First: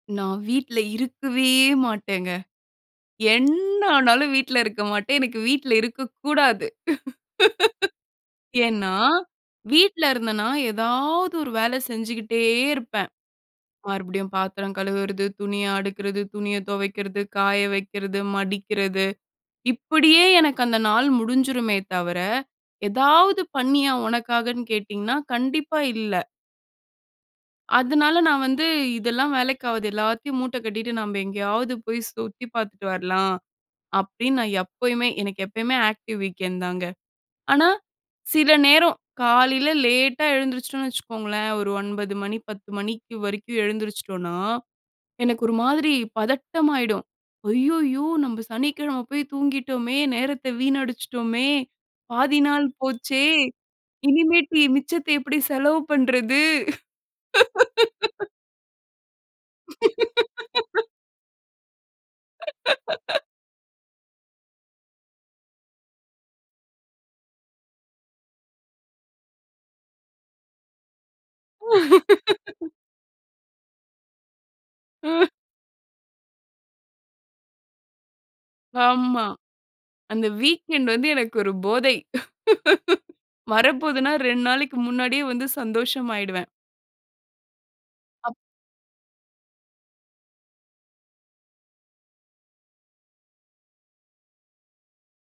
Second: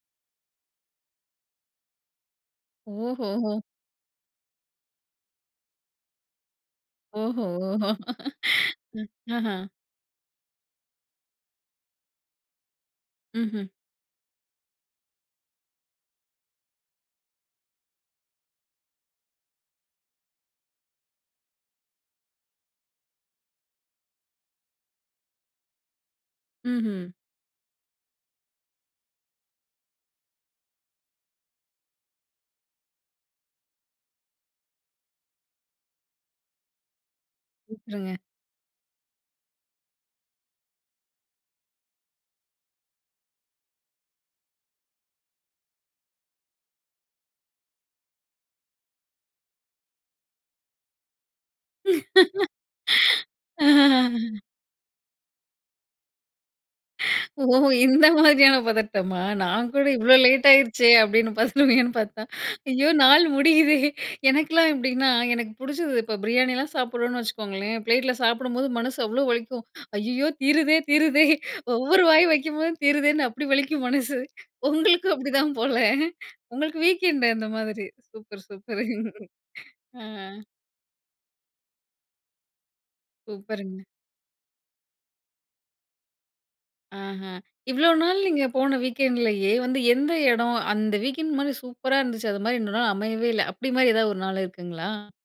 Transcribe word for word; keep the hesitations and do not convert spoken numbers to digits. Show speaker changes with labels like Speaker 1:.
Speaker 1: நான் வீட்ல இருக்கவே மாட்டேங்க.
Speaker 2: ஓஹோ!
Speaker 1: என்ன ஆனாலும் வீட்ல இருக்க மாட்டேன். எனக்கு வீட்ல இருக்கக்கூடாது.
Speaker 2: ஓஹோ!
Speaker 1: ஏன்னா,
Speaker 2: ஆஹ.
Speaker 1: வீட்ல இருந்தேன்னா எதாவது ஒரு வேல செஞ்சுகிட்டே இருப்பேன்.
Speaker 2: ம்ஹ்ம்.
Speaker 1: மறுபடியும் பாத்திரம் கழுவுறது, துணிய அடுக்றது, துணிய துவைக்றது, காய வைக்குறது, மடிக்றது. இப்டியே எனக்கு அந்த நாள் முடிஞ்சுருமே தவர, எதாவது பண்ணியா உனக்காகன்னு கேட்டிங்கன்னா, கண்டிப்பா இல்ல.
Speaker 2: மஹ்ம்.
Speaker 1: அதனால நான் வந்து, இதெல்லாம் வேலைக்கு ஆகாது எல்லாத்தையும் மூட்ட கட்டிட்டு நாம எங்கேயாவது போய் சுத்தி பாத்துட்டு வரலாம். அப்டின்னு நான் எப்பயுமே எனக்கு எப்பவுமே ஆக்டிவ் வீக்கெண்ட் தாங்க. ஆனா,
Speaker 2: சூப்பர்ங்க.
Speaker 1: சில நேரம் காலைல லேட்டா எழுந்திருச்சுட்டோம்ன்னா வெச்சுக்கோங்களேன், ஒரு ஒன்பது மணி பத்து மணிக்கு வரைக்கும் எழுந்திருச்சுட்டோம்ன்னா, எனக்கு ஒரு மாதிரி பதட்டம் ஆயிடும். அய்யய்யோ நம்ம சனிக்கெழம போய் தூங்கிட்டோமே, நேரத்த வீணடிச்ட்டோமே, பாதி நாள் போச்சே,
Speaker 2: ஆ.
Speaker 1: இனிமேட்டு மிச்சத்த எப்டி செலவு பண்றது?
Speaker 2: ஓ! இந்த மாதிரியான பதட்டமா? நான் கூட இவ்ளோ லேட் ஆயிடுச்சே அப்டின்னு பதறுவீங்கன்னு பார்த்தா, ஐயோ நாள் முடியுதே! எனக்குலாம் எப்டின்னா, எனக்கு புடிச்சது, இப்ப பிரியாணிலாம் சாப்டுறோம்னு வெச்சுக்கோங்களேன், பிளேட்ல சாப்டும்போது மனசு அவ்ளோ வலிக்கும். ஐயையோ! தீருதே தீருதே! ஒவ்வொரு வாய் வைக்கும் போதும் தீருதேன்னு அப்டி வலிக்கும் மனசு. உங்களுக்கும் அப்டி தான் போல? உங்களுக்கு வீக்கெண்ட் அந்த மாரி. Super super!
Speaker 1: ஆமா.
Speaker 2: ஆ.
Speaker 1: அந்த வீக்கெண்ட் வந்து எனக்கு ஒரு போதை.
Speaker 2: சூப்பர்ங்க.
Speaker 1: வரப்போதுனா ரெண்டு நாளைக்கு முன்னாடியே வந்து சந்தோஷமாயிடுவேன்.
Speaker 2: ஆஹா இவ்ளோ நாள்
Speaker 1: அப்.
Speaker 2: நீங்க போன வீக்கெண்ட்லயே, வந்து எந்த எடம்? அந்த வீக்கெண்ட் மாரி சூப்பரா இருந்துச்சு, அது மாரி இன்னும் நாள் அமையவே இல்ல அப்டின்மாரி எதாவது ஒரு நாள் இருக்குங்களா?